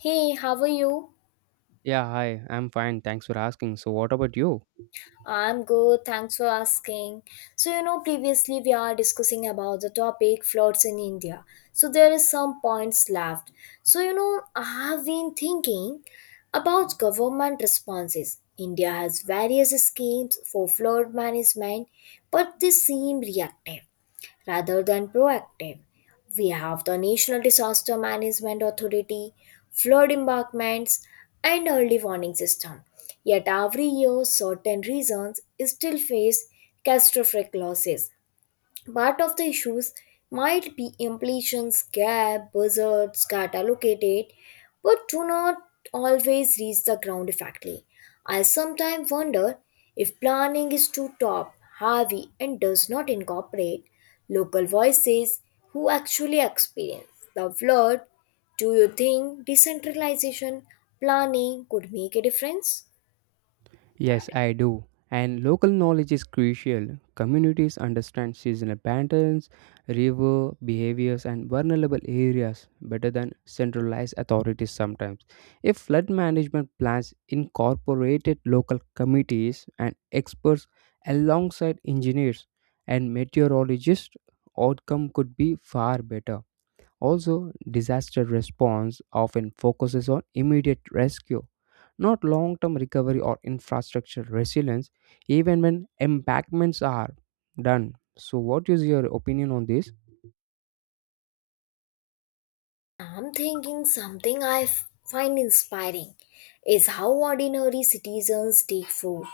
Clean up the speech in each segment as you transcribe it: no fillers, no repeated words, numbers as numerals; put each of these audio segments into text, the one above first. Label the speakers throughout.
Speaker 1: Hey, how are you?
Speaker 2: Yeah, hi, I'm fine. Thanks for asking. So, what about you?
Speaker 1: I'm good, thanks for asking. Previously we are discussing about the topic floods in India. So, there is some points left. I have been thinking about government responses. India has various schemes for flood management, but they seem reactive, rather than proactive. We have the National Disaster Management Authority, flood embankments, and early warning system. Yet every year, certain regions still face catastrophic losses. Part of the issues might be implications gap buzzards get allocated but do not always reach the ground effectively. I sometimes wonder if planning is too top heavy and does not incorporate local voices who actually experience the flood. Do you think decentralization planning could make a difference?
Speaker 2: Yes, I do. And local knowledge is crucial. Communities understand seasonal patterns, river behaviors, and vulnerable areas better than centralized authorities sometimes. If flood management plans incorporated local committees and experts alongside engineers and meteorologists, outcome could be far better. Also, disaster response often focuses on immediate rescue, not long term recovery or infrastructure resilience, even when embankments are done. So, what is your opinion on this?
Speaker 1: I'm thinking something find inspiring is how ordinary citizens take food,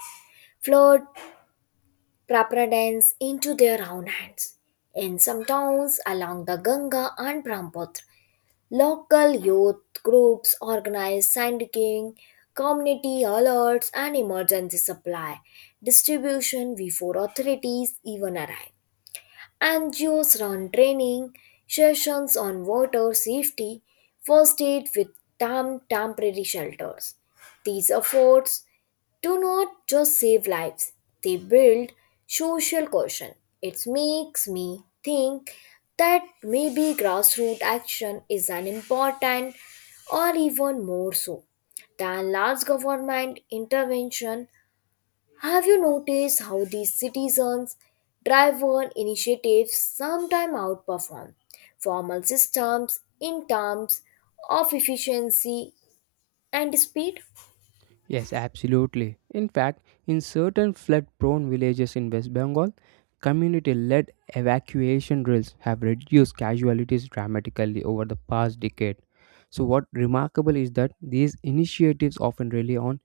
Speaker 1: flood, preparedness into their own hands. In some towns along the Ganga and Brahmaputra, local youth groups organize sandking, community alerts, and emergency supply distribution before authorities even arrive. NGOs run training sessions on water safety, first aid with temporary shelters. These efforts do not just save lives, they build social cohesion. It makes me think that maybe grassroots action is an important or even more so than large government intervention. Have you noticed how these citizens driven initiatives sometimes outperform formal systems in terms of efficiency and speed?
Speaker 2: Yes, absolutely. In fact, in certain flood prone villages in West Bengal, community led evacuation drills have reduced casualties dramatically over the past decade. So, what remarkable is that these initiatives often rely on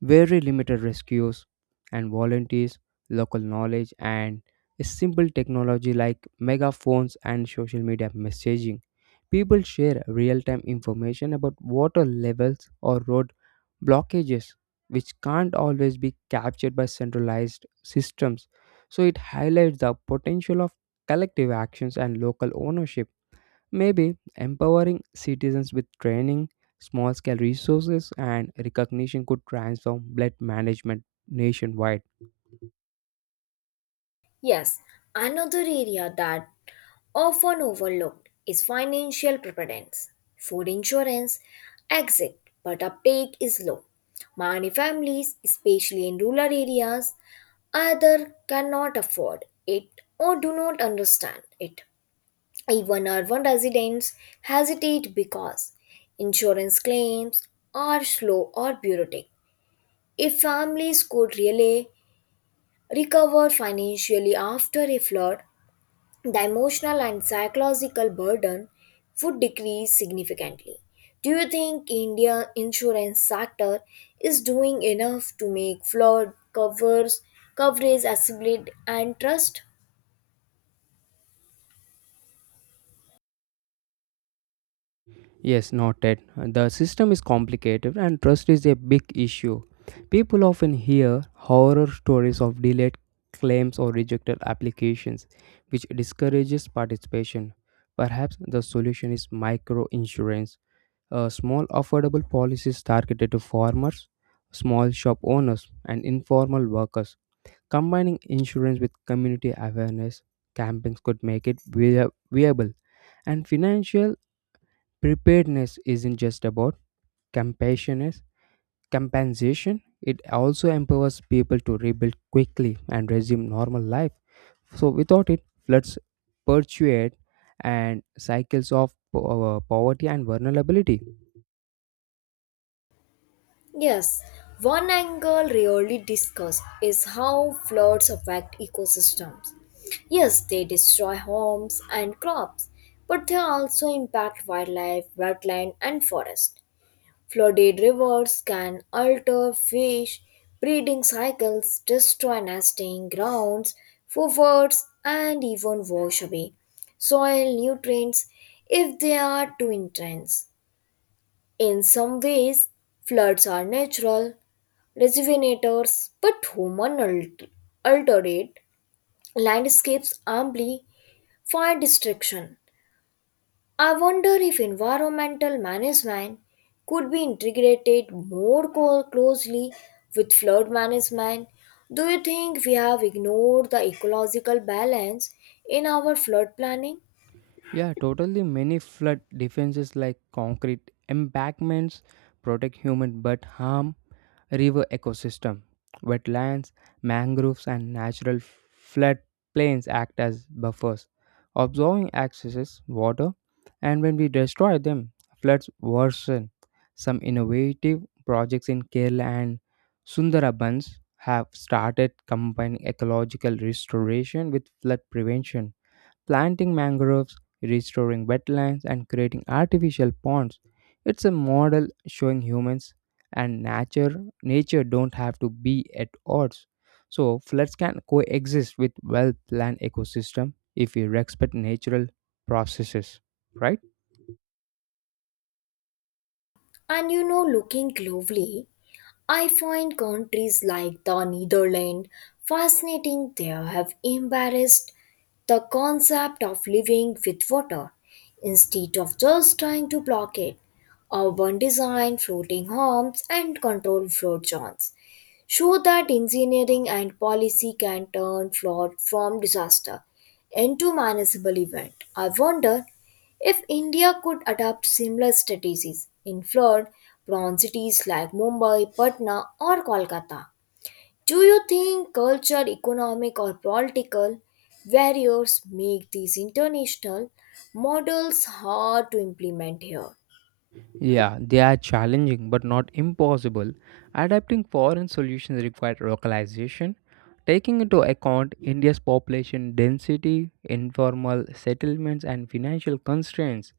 Speaker 2: very limited rescues and volunteers, local knowledge, and a simple technology like megaphones and social media messaging. People share real time information about water levels or road blockages, which can't always be captured by centralized systems. So, it highlights the potential of collective actions and local ownership. Maybe empowering citizens with training, small scale resources, and recognition could transform blood management nationwide.
Speaker 1: Yes, another area that often overlooked is financial preparedness. Food insurance exit, but uptake is low. Many families, especially in rural areas, either cannot afford it or do not understand it. Even urban residents hesitate because insurance claims are slow or bureaucratic. If families could really recover financially after a flood, the emotional and psychological burden would decrease significantly. Do you think India insurance sector is doing enough to make flood covers coverage accessible and trust?
Speaker 2: Yes, noted. The system is complicated and trust is a big issue. People often hear horror stories of delayed claims or rejected applications, which discourages participation. Perhaps the solution is micro insurance. Small affordable policies targeted to farmers, small shop owners, and informal workers. Combining insurance with community awareness campaigns could make it viable. And financial preparedness isn't just about compassion, compensation, it also empowers people to rebuild quickly and resume normal life. So, without it, floods perpetuate and cycles of poverty and vulnerability.
Speaker 1: Yes, one angle rarely discussed is how floods affect ecosystems. Yes, they destroy homes and crops, but they also impact wildlife, wetland, and forest. Flooded rivers can alter fish breeding cycles, destroy nesting grounds for birds, and even wash away soil nutrients if they are too intense. In some ways, floods are natural rejuvenators, but alterate landscapes amply fire destruction. I wonder if environmental management could be integrated closely with flood management. Do you think we have ignored the ecological balance in our flood planning?
Speaker 2: Yeah, totally. Many flood defenses like concrete embankments protect human but harm river ecosystem. Wetlands, mangroves, and natural flood plains act as buffers, absorbing excess water. And when we destroy them, floods worsen. Some innovative projects in Kerala and Sundarabans have started combining ecological restoration with flood prevention planting mangroves, restoring wetlands, and creating artificial ponds. It's a model showing humans and nature don't have to be at odds. So floods can coexist with well-planned ecosystem if we respect natural processes, right?
Speaker 1: Looking globally, I find countries like the Netherlands fascinating. They have embraced the concept of living with water instead of just trying to block it. Urban design, floating homes, and controlled flood zones show that engineering and policy can turn flood from disaster into manageable event. I wonder if India could adopt similar strategies in flood prone cities like Mumbai, Patna, or Kolkata. Do you think culture, economic, or political barriers make these international models hard to implement here?
Speaker 2: Yeah, they are challenging but not impossible. Adapting foreign solutions required localization, taking into account India's population density, informal settlements, and financial constraints.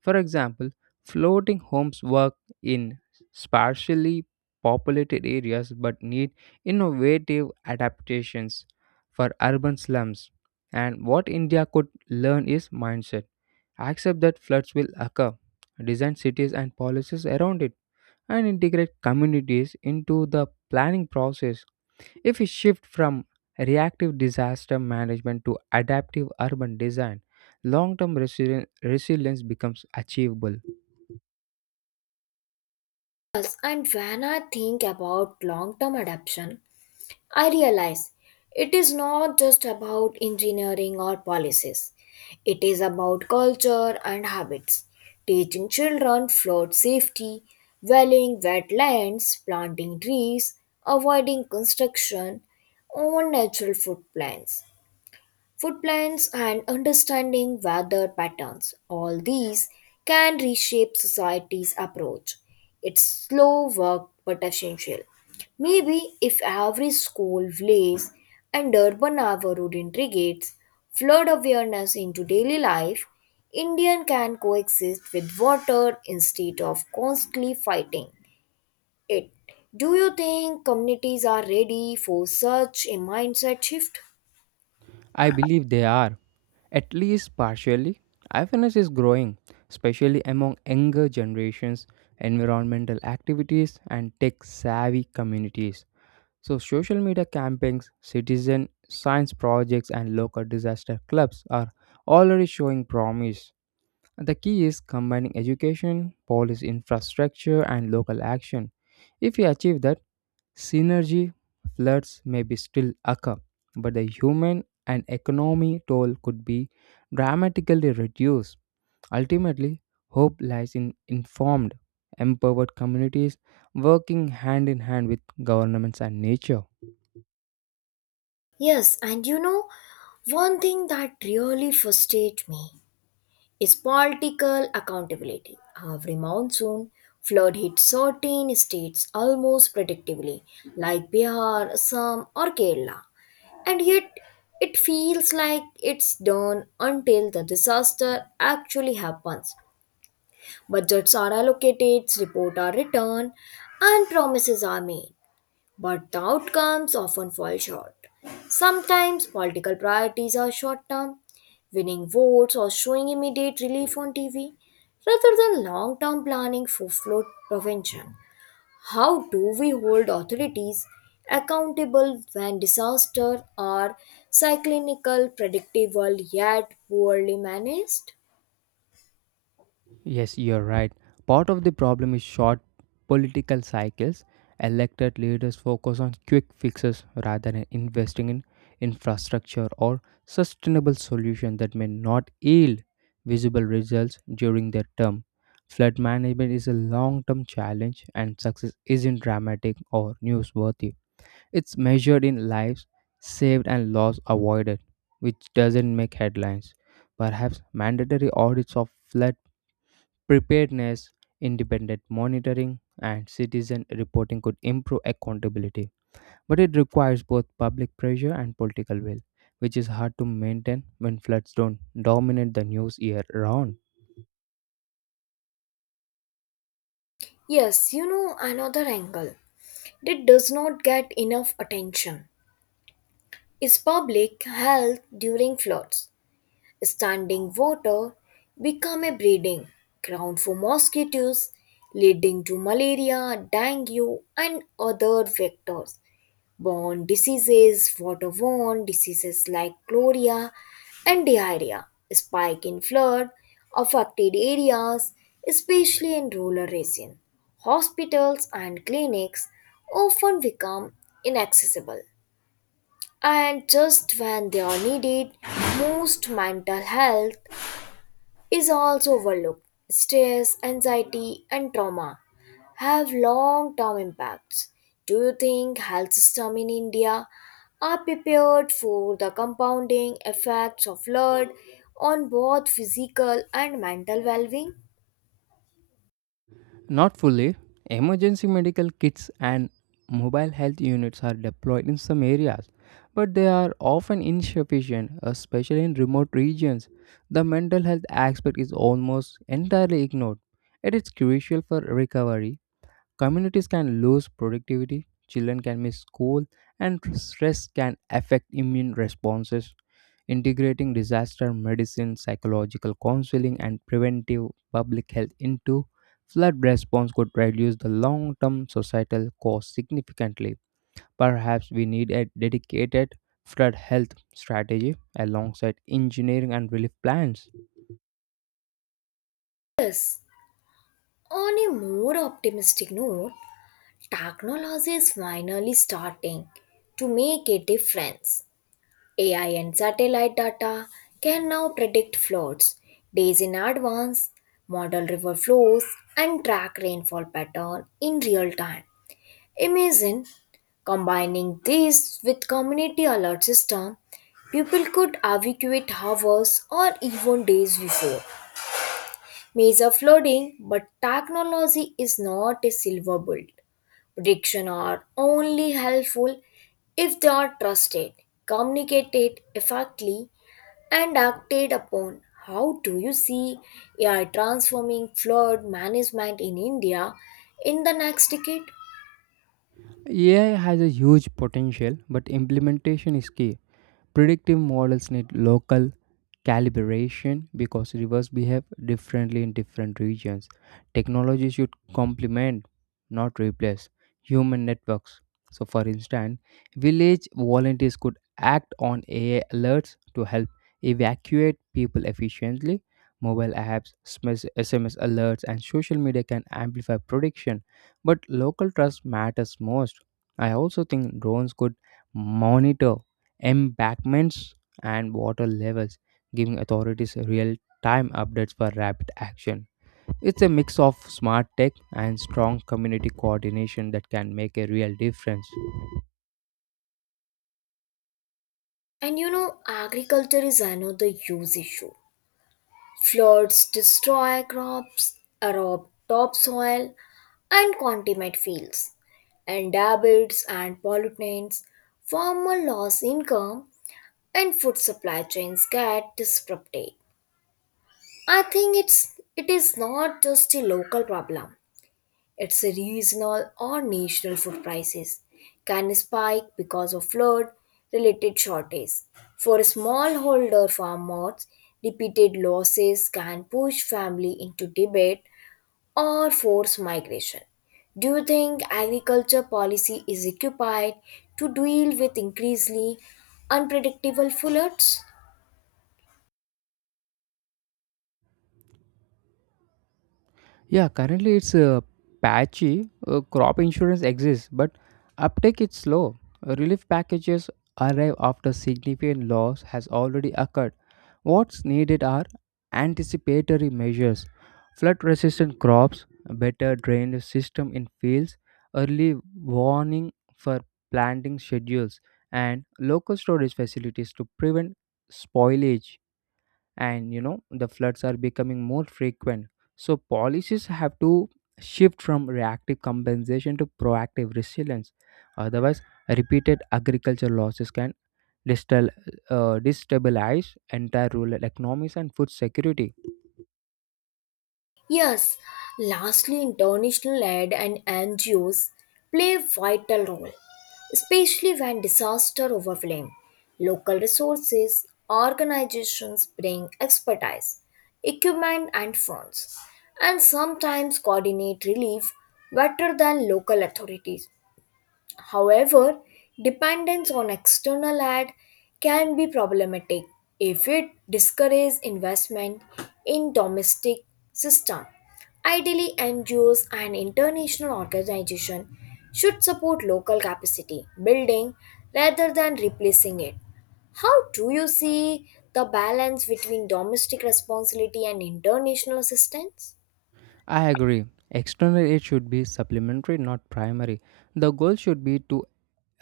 Speaker 2: For example, floating homes work in sparsely populated areas but need innovative adaptations for urban slums. And what India could learn is mindset. Accept that floods will occur, design cities and policies around it, and integrate communities into the planning process. If we shift from reactive disaster management to adaptive urban design, long term resilience becomes achievable.
Speaker 1: Yes, and when I think about long term adaptation, I realize it is not just about engineering or policies, it is about culture and habits. Teaching children flood safety, valuing wetlands, planting trees, avoiding construction on natural food plants food plans, and understanding weather patterns. All these can reshape society's approach. It's slow work but essential. Maybe if every school, village, and urban neighborhood integrates flood awareness into daily life, Indian can coexist with water instead of constantly fighting it. Do you think communities are ready for such a mindset shift?
Speaker 2: I believe they are, at least partially. Awareness is growing, especially among younger generations, environmental activities, and tech savvy communities. So, social media campaigns, citizen science projects, and local disaster clubs are already showing promise. The key is combining education, police infrastructure, and local action. If we achieve that, synergy floods may be still occur, but the human and economy toll could be dramatically reduced. Ultimately, hope lies in informed, empowered communities working hand in hand with governments and nature.
Speaker 1: Yes, and you know, One thing that really frustrates me is political accountability. Every monsoon, flood hits certain states almost predictably, like Bihar, Assam, or Kerala, and yet it feels like it's done until the disaster actually happens. Budgets are allocated, reports are written, and promises are made. But the outcomes often fall short. Sometimes political priorities are short term, winning votes or showing immediate relief on TV, rather than long term planning for flood prevention. How do we hold authorities accountable when disasters are cyclical, predictable, yet poorly managed?
Speaker 2: Yes, you're right. Part of the problem is short political cycles. Elected leaders focus on quick fixes rather than investing in infrastructure or sustainable solutions that may not yield visible results during their term. Flood management is a long term challenge, and success isn't dramatic or newsworthy. It's measured in lives saved and loss avoided, which doesn't make headlines. Perhaps mandatory audits of flood preparedness, independent monitoring, and citizen reporting could improve accountability, but it requires both public pressure and political will, which is hard to maintain when floods don't dominate the news year round.
Speaker 1: Another angle that does not get enough attention is public health during floods. Standing water become a breeding ground for mosquitoes, leading to malaria, dengue, and other vectors. Borne diseases, waterborne diseases like cholera and diarrhea, spike in flood affected areas, especially in rural regions. Hospitals and clinics often become inaccessible and just when they are needed most, mental health is also overlooked. Stress, anxiety, and trauma have long-term impacts. Do you think health system in India are prepared for the compounding effects of flood on both physical and mental well-being?
Speaker 2: Not fully, emergency medical kits and mobile health units are deployed in some areas, but they are often insufficient, especially in remote regions. The mental health aspect is almost entirely ignored. It is crucial for recovery. Communities can lose productivity, children can miss school, and stress can affect immune responses. Integrating disaster medicine, psychological counseling, and preventive public health into flood response could reduce the long term societal cost significantly. Perhaps we need a dedicated flood health strategy alongside engineering and relief plans.
Speaker 1: Yes. On a more optimistic note, technology is finally starting to make a difference. AI and satellite data can now predict floods days in advance, model river flows, and track rainfall pattern in real time. Imagine combining this with community alert system, people could evacuate hours or even days before major flooding, but technology is not a silver bullet. Prediction are only helpful if they are trusted, communicated effectively, and acted upon. How do you see AI transforming flood management in India in the next decade?
Speaker 2: AI has a huge potential, but implementation is key. Predictive models need local calibration because rivers behave differently in different regions. Technology should complement, not replace, human networks. So, for instance, village volunteers could act on AI alerts to help evacuate people efficiently. Mobile apps, SMS alerts, and social media can amplify prediction, but local trust matters most. I also think drones could monitor embankments, and water levels, giving authorities real time updates for rapid action. It's a mix of smart tech and strong community coordination that can make a real difference.
Speaker 1: Agriculture is another huge issue. Floods destroy crops, erode topsoil, and contaminate fields, and deserts and pollutants. Farmer lose income, and food supply chains get disrupted. I think it is not just a local problem. Its regional or national food prices can spike because of flood related shortages. For smallholder farmers, repeated losses can push family into debt or force migration. Do you think agriculture policy is equipped to deal with increasingly unpredictable floods?
Speaker 2: Yeah, currently it's patchy. Crop insurance exists, but uptake is slow. Relief packages arrive after significant loss has already occurred. What's needed are anticipatory measures, flood resistant crops, a better drainage system in fields, early warning for planting schedules, and local storage facilities to prevent spoilage. And you know the floods are becoming more frequent, so policies have to shift from reactive compensation to proactive resilience. Otherwise, repeated agriculture losses can distal, destabilize entire rural economies and food security.
Speaker 1: Yes, lastly, international aid and NGOs play a vital role, especially when disaster overwhelm. Local resources, organizations bring expertise, equipment, and funds, and sometimes coordinate relief better than local authorities. However, dependence on external aid can be problematic if it discourages investment in domestic system. Ideally, NGOs and international organizations should support local capacity building rather than replacing it. How do you see the balance between domestic responsibility and international assistance?
Speaker 2: I agree external aid should be supplementary not primary. The goal should be to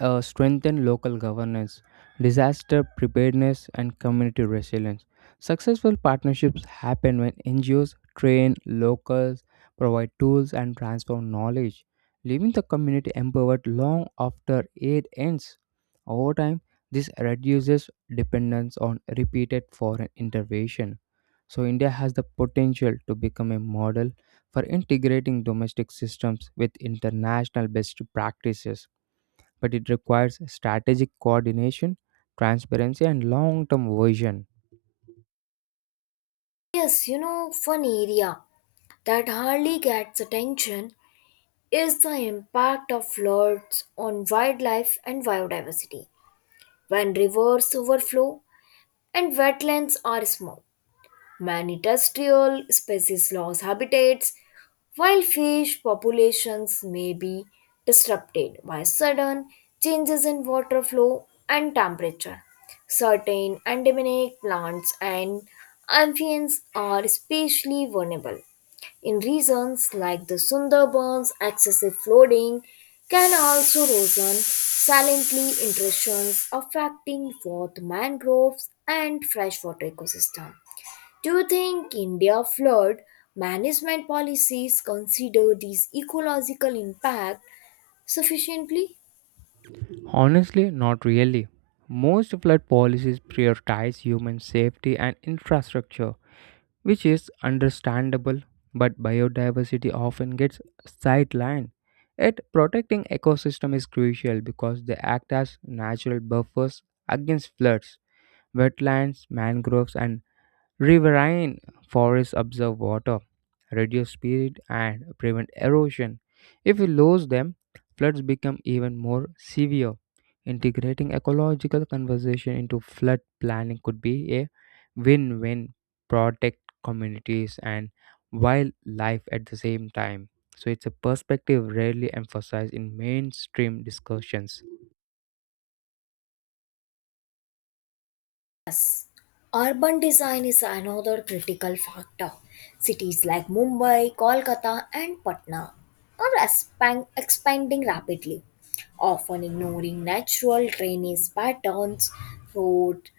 Speaker 2: strengthen local governance, disaster preparedness, and community resilience. Successful partnerships happen when NGOs train locals, provide tools, and transfer knowledge, leaving the community empowered long after aid ends. Over time, this reduces dependence on repeated foreign intervention. So, India has the potential to become a model for integrating domestic systems with international best practices, but it requires strategic coordination, transparency, and long term vision.
Speaker 1: One area that hardly gets attention is the impact of floods on wildlife and biodiversity. When rivers overflow and wetlands are small, Man industrial species loss habitats, while fish populations may be disrupted by sudden changes in water flow and temperature. Certain endemic plants and amphibians are especially vulnerable in regions like the Sundarbans, excessive flooding can also worsen silently intrusions affecting both mangroves and freshwater ecosystem. Do you think India flood management policies consider these ecological impact sufficiently?
Speaker 2: Honestly, not really. Most flood policies prioritize human safety and infrastructure, which is understandable, but biodiversity often gets sidelined. Yet, protecting ecosystem is crucial because they act as natural buffers against floods. Wetlands, mangroves, and Riverine forests absorb water, reduce speed, and prevent erosion. If we lose them, floods become even more severe. Integrating ecological conservation into flood planning could be a win win, protect communities and wildlife at the same time. So, it's a perspective rarely emphasized in mainstream discussions.
Speaker 1: Urban design is another critical factor. Cities like Mumbai, Kolkata, and Patna are expanding rapidly, often ignoring natural drainage patterns, road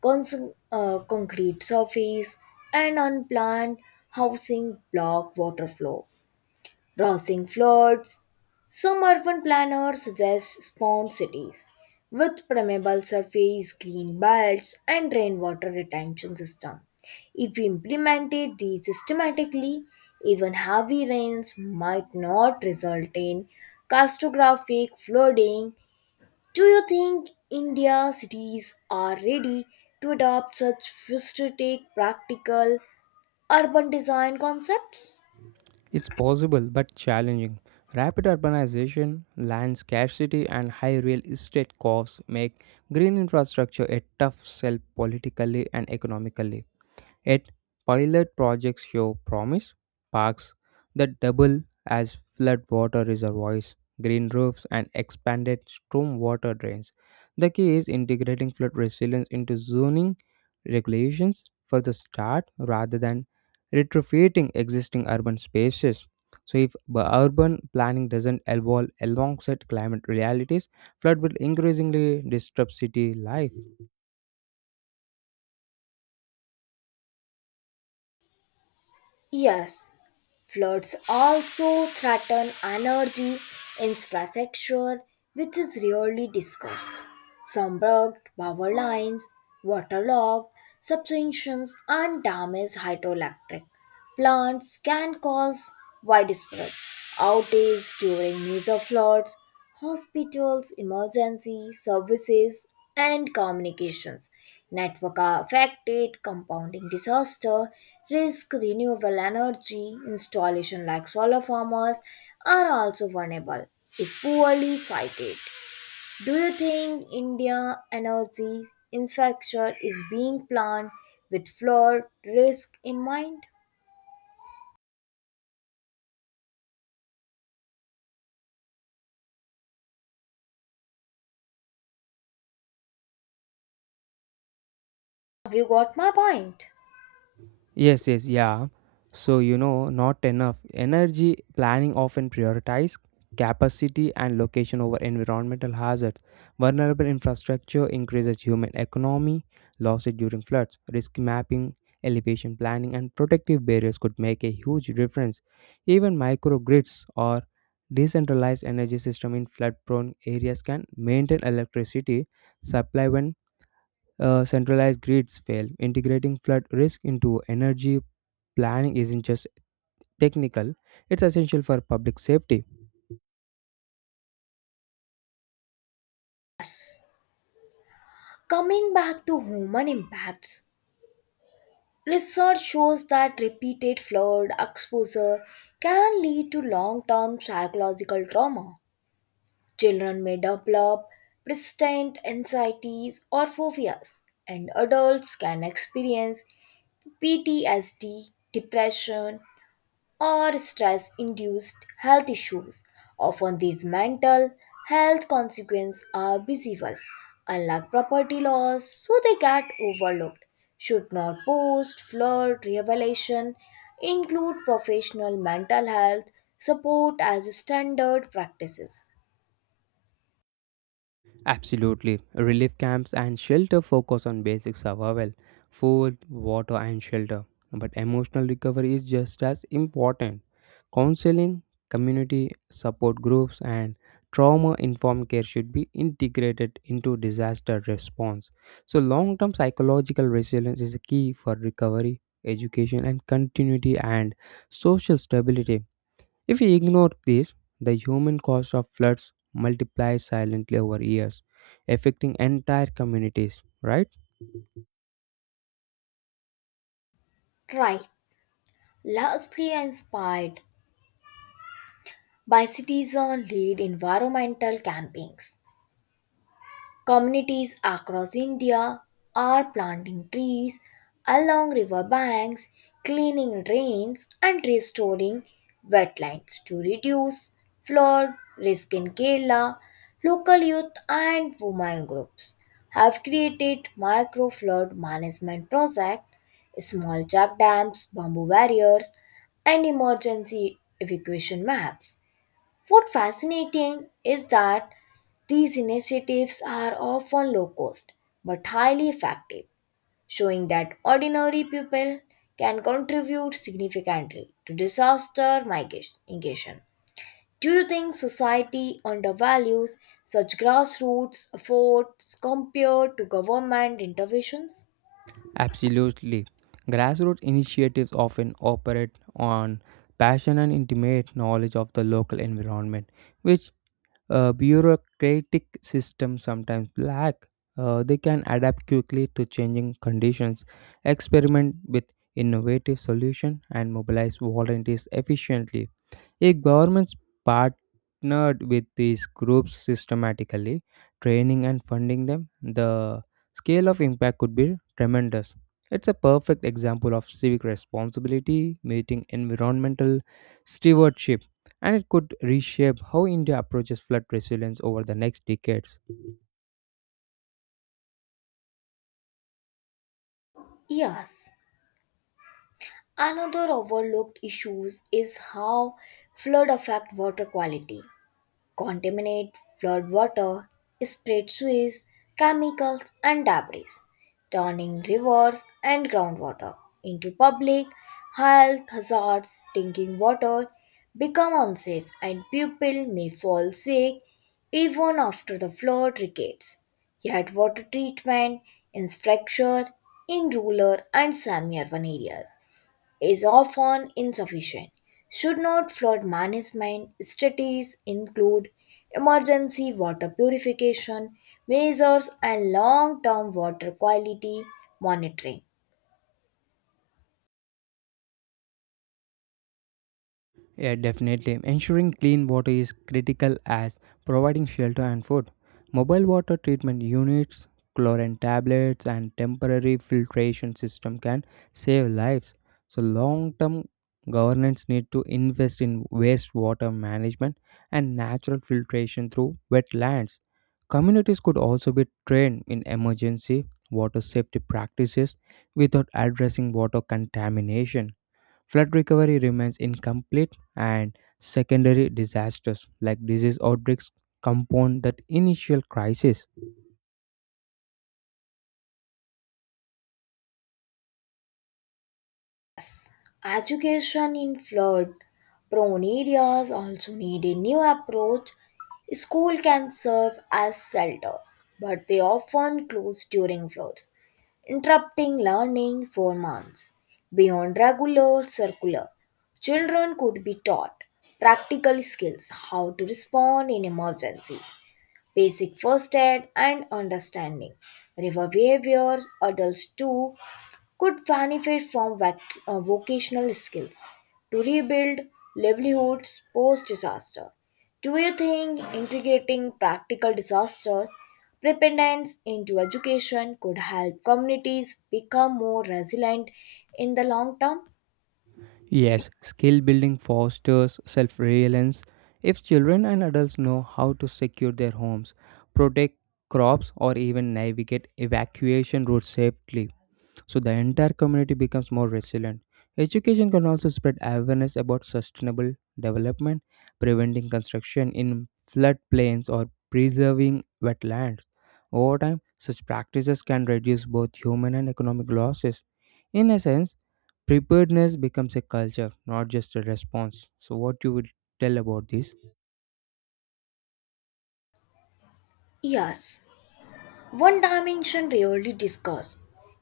Speaker 1: cons- concrete surface, and unplanned housing block water flow, rousing floods. Some urban planners suggest spawn cities with permeable surface, green belts, and rainwater retention system. If we implemented these systematically, even heavy rains might not result in catastrophic flooding. Do you think India cities are ready to adopt such futuristic, practical urban design concepts?
Speaker 2: It's possible but challenging. Rapid urbanization, land scarcity, and high real estate costs make green infrastructure a tough sell politically and economically. Yet, pilot projects show promise: parks that double as floodwater reservoirs, green roofs, and expanded stormwater drains. The key is integrating flood resilience into zoning regulations for the start rather than retrofitting existing urban spaces. So, if urban planning doesn't evolve alongside climate realities, flood will increasingly disrupt city life.
Speaker 1: Yes, floods also threaten energy infrastructure, which is rarely discussed. Some blocked power lines, waterlogged substations, and damaged hydroelectric plants can cause widespread outages during major floods. Hospitals, emergency services, and communications network are affected, compounding disaster, risk, renewable energy, installation like solar farmers are also vulnerable if poorly sited. Do you think India energy infrastructure is being planned with flood risk in mind? Have you got my point?
Speaker 2: Yes, yes, yeah. So, you know, not enough. Energy planning often prioritize capacity and location over environmental hazards. Vulnerable infrastructure increases human economy, losses during floods, risk mapping, elevation planning, and protective barriers could make a huge difference. Even microgrids or decentralized energy system in flood prone areas can maintain electricity supply when centralized grids fail. Integrating flood risk into energy planning isn't just technical, it's essential for public safety.
Speaker 1: Yes. Coming back to human impacts, research shows that repeated flood exposure can lead to long term psychological trauma. Children may develop persistent anxieties or phobias, and adults can experience PTSD, depression, or stress induced health issues. Often these mental health consequences are visible, unlike property loss, so they get overlooked. Should not post, flood, revelation include professional mental health support as standard practices?
Speaker 2: Absolutely. Relief camps and shelter focus on basic survival food, water, and shelter. But emotional recovery is just as important. Counseling, community support groups, and trauma informed care should be integrated into disaster response. So, long term psychological resilience is a key for recovery, education, and continuity and social stability. If we ignore this, the human cost of floods multiplies silently over years, affecting entire communities, right?
Speaker 1: Right. Lastly, inspired by citizen lead environmental campaigns. Communities across India are planting trees along river banks, cleaning drains, and restoring wetlands to reduce flood risk. In Kerala, local youth and women groups have created micro flood management projects, small check dams, bamboo barriers, and emergency evacuation maps. What fascinating is that these initiatives are often low cost but highly effective, showing that ordinary people can contribute significantly to disaster mitigation. Do you think society undervalues such grassroots efforts compared to government interventions?
Speaker 2: Absolutely. Grassroots initiatives often operate on passion and intimate knowledge of the local environment, which bureaucratic systems sometimes lack. They can adapt quickly to changing conditions, experiment with innovative solutions, and mobilize volunteers efficiently. If governments partnered with these groups systematically, training and funding them, the scale of impact could be tremendous. It's a perfect example of civic responsibility meeting environmental stewardship, and it could reshape how India approaches flood resilience over the next decades.
Speaker 1: Yes, another overlooked issue is how flood affect water quality. Contaminate flood water, spread sewage, chemicals, and debris, turning rivers and groundwater into public health hazards. Drinking water become unsafe, and people may fall sick even after the flood regates. Yet, water treatment is fractured in rural and semi-urban areas is often insufficient. Should not flood management strategies include emergency water purification measures and long term water quality monitoring?
Speaker 2: Yeah, definitely. Ensuring clean water is critical as providing shelter and food. Mobile water treatment units, chlorine tablets, and temporary filtration system can save lives. So, long term governments need to invest in wastewater management and natural filtration through wetlands. Communities could also be trained in emergency water safety practices without addressing water contamination. Flood recovery remains incomplete, and secondary disasters like disease outbreaks compound that initial crisis.
Speaker 1: Education in flood prone areas also need a new approach. School can serve as shelters, but they often close during floods, interrupting learning for months. Beyond regular circular, children could be taught practical skills, how to respond in emergencies, basic first aid and understanding river behaviors. Adults too could benefit from vocational skills to rebuild livelihoods post disaster. Do you think integrating practical disaster preparedness into education could help communities become more resilient in the long term?
Speaker 2: Yes, skill building fosters self reliance. If children and adults know how to secure their homes, protect crops, or even navigate evacuation routes safely, so the entire community becomes more resilient. Education can also spread awareness about sustainable development, preventing construction in floodplains or preserving wetlands. Over time, such practices can reduce both human and economic losses. In a sense, preparedness becomes a culture, not just a response. So, what you would tell about this?
Speaker 1: Yes, one dimension rarely discussed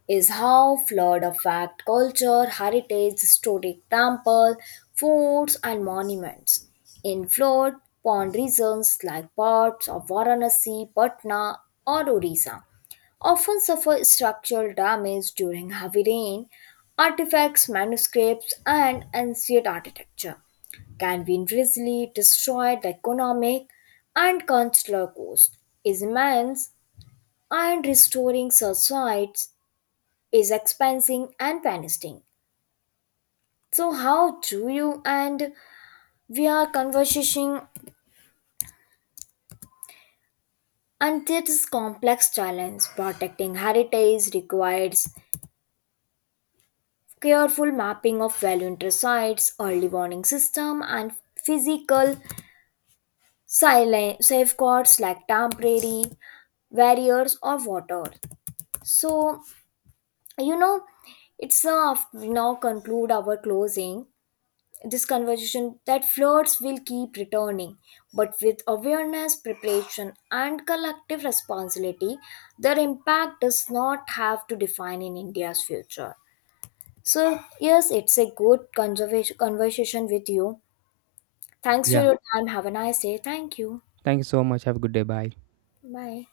Speaker 1: is how flawed a fact culture, heritage, historic temples, forts, and monuments in flood prone regions like parts of Varanasi, Patna, or Orissa often suffer structural damage during heavy rain. Artifacts, manuscripts, and ancient architecture can be invisibly destroyed. The economic and cultural cost is immense, and restoring such sites is expensing and panisting. So how do you, and we are conversing, and this is complex challenge. Protecting heritage requires careful mapping of value interest sites, early warning system, and physical safeguards like temporary barriers or water. So you know it's now conclude our closing this conversation that flirts will keep returning, but with awareness, preparation, and collective responsibility, their impact does not have to define in India's future. So yes, it's a good conservation conversation with you. Thanks for
Speaker 2: Yeah.
Speaker 1: your time, have a nice day. Thank you.
Speaker 2: Thank you so much. Have a good day. Bye.
Speaker 1: Bye.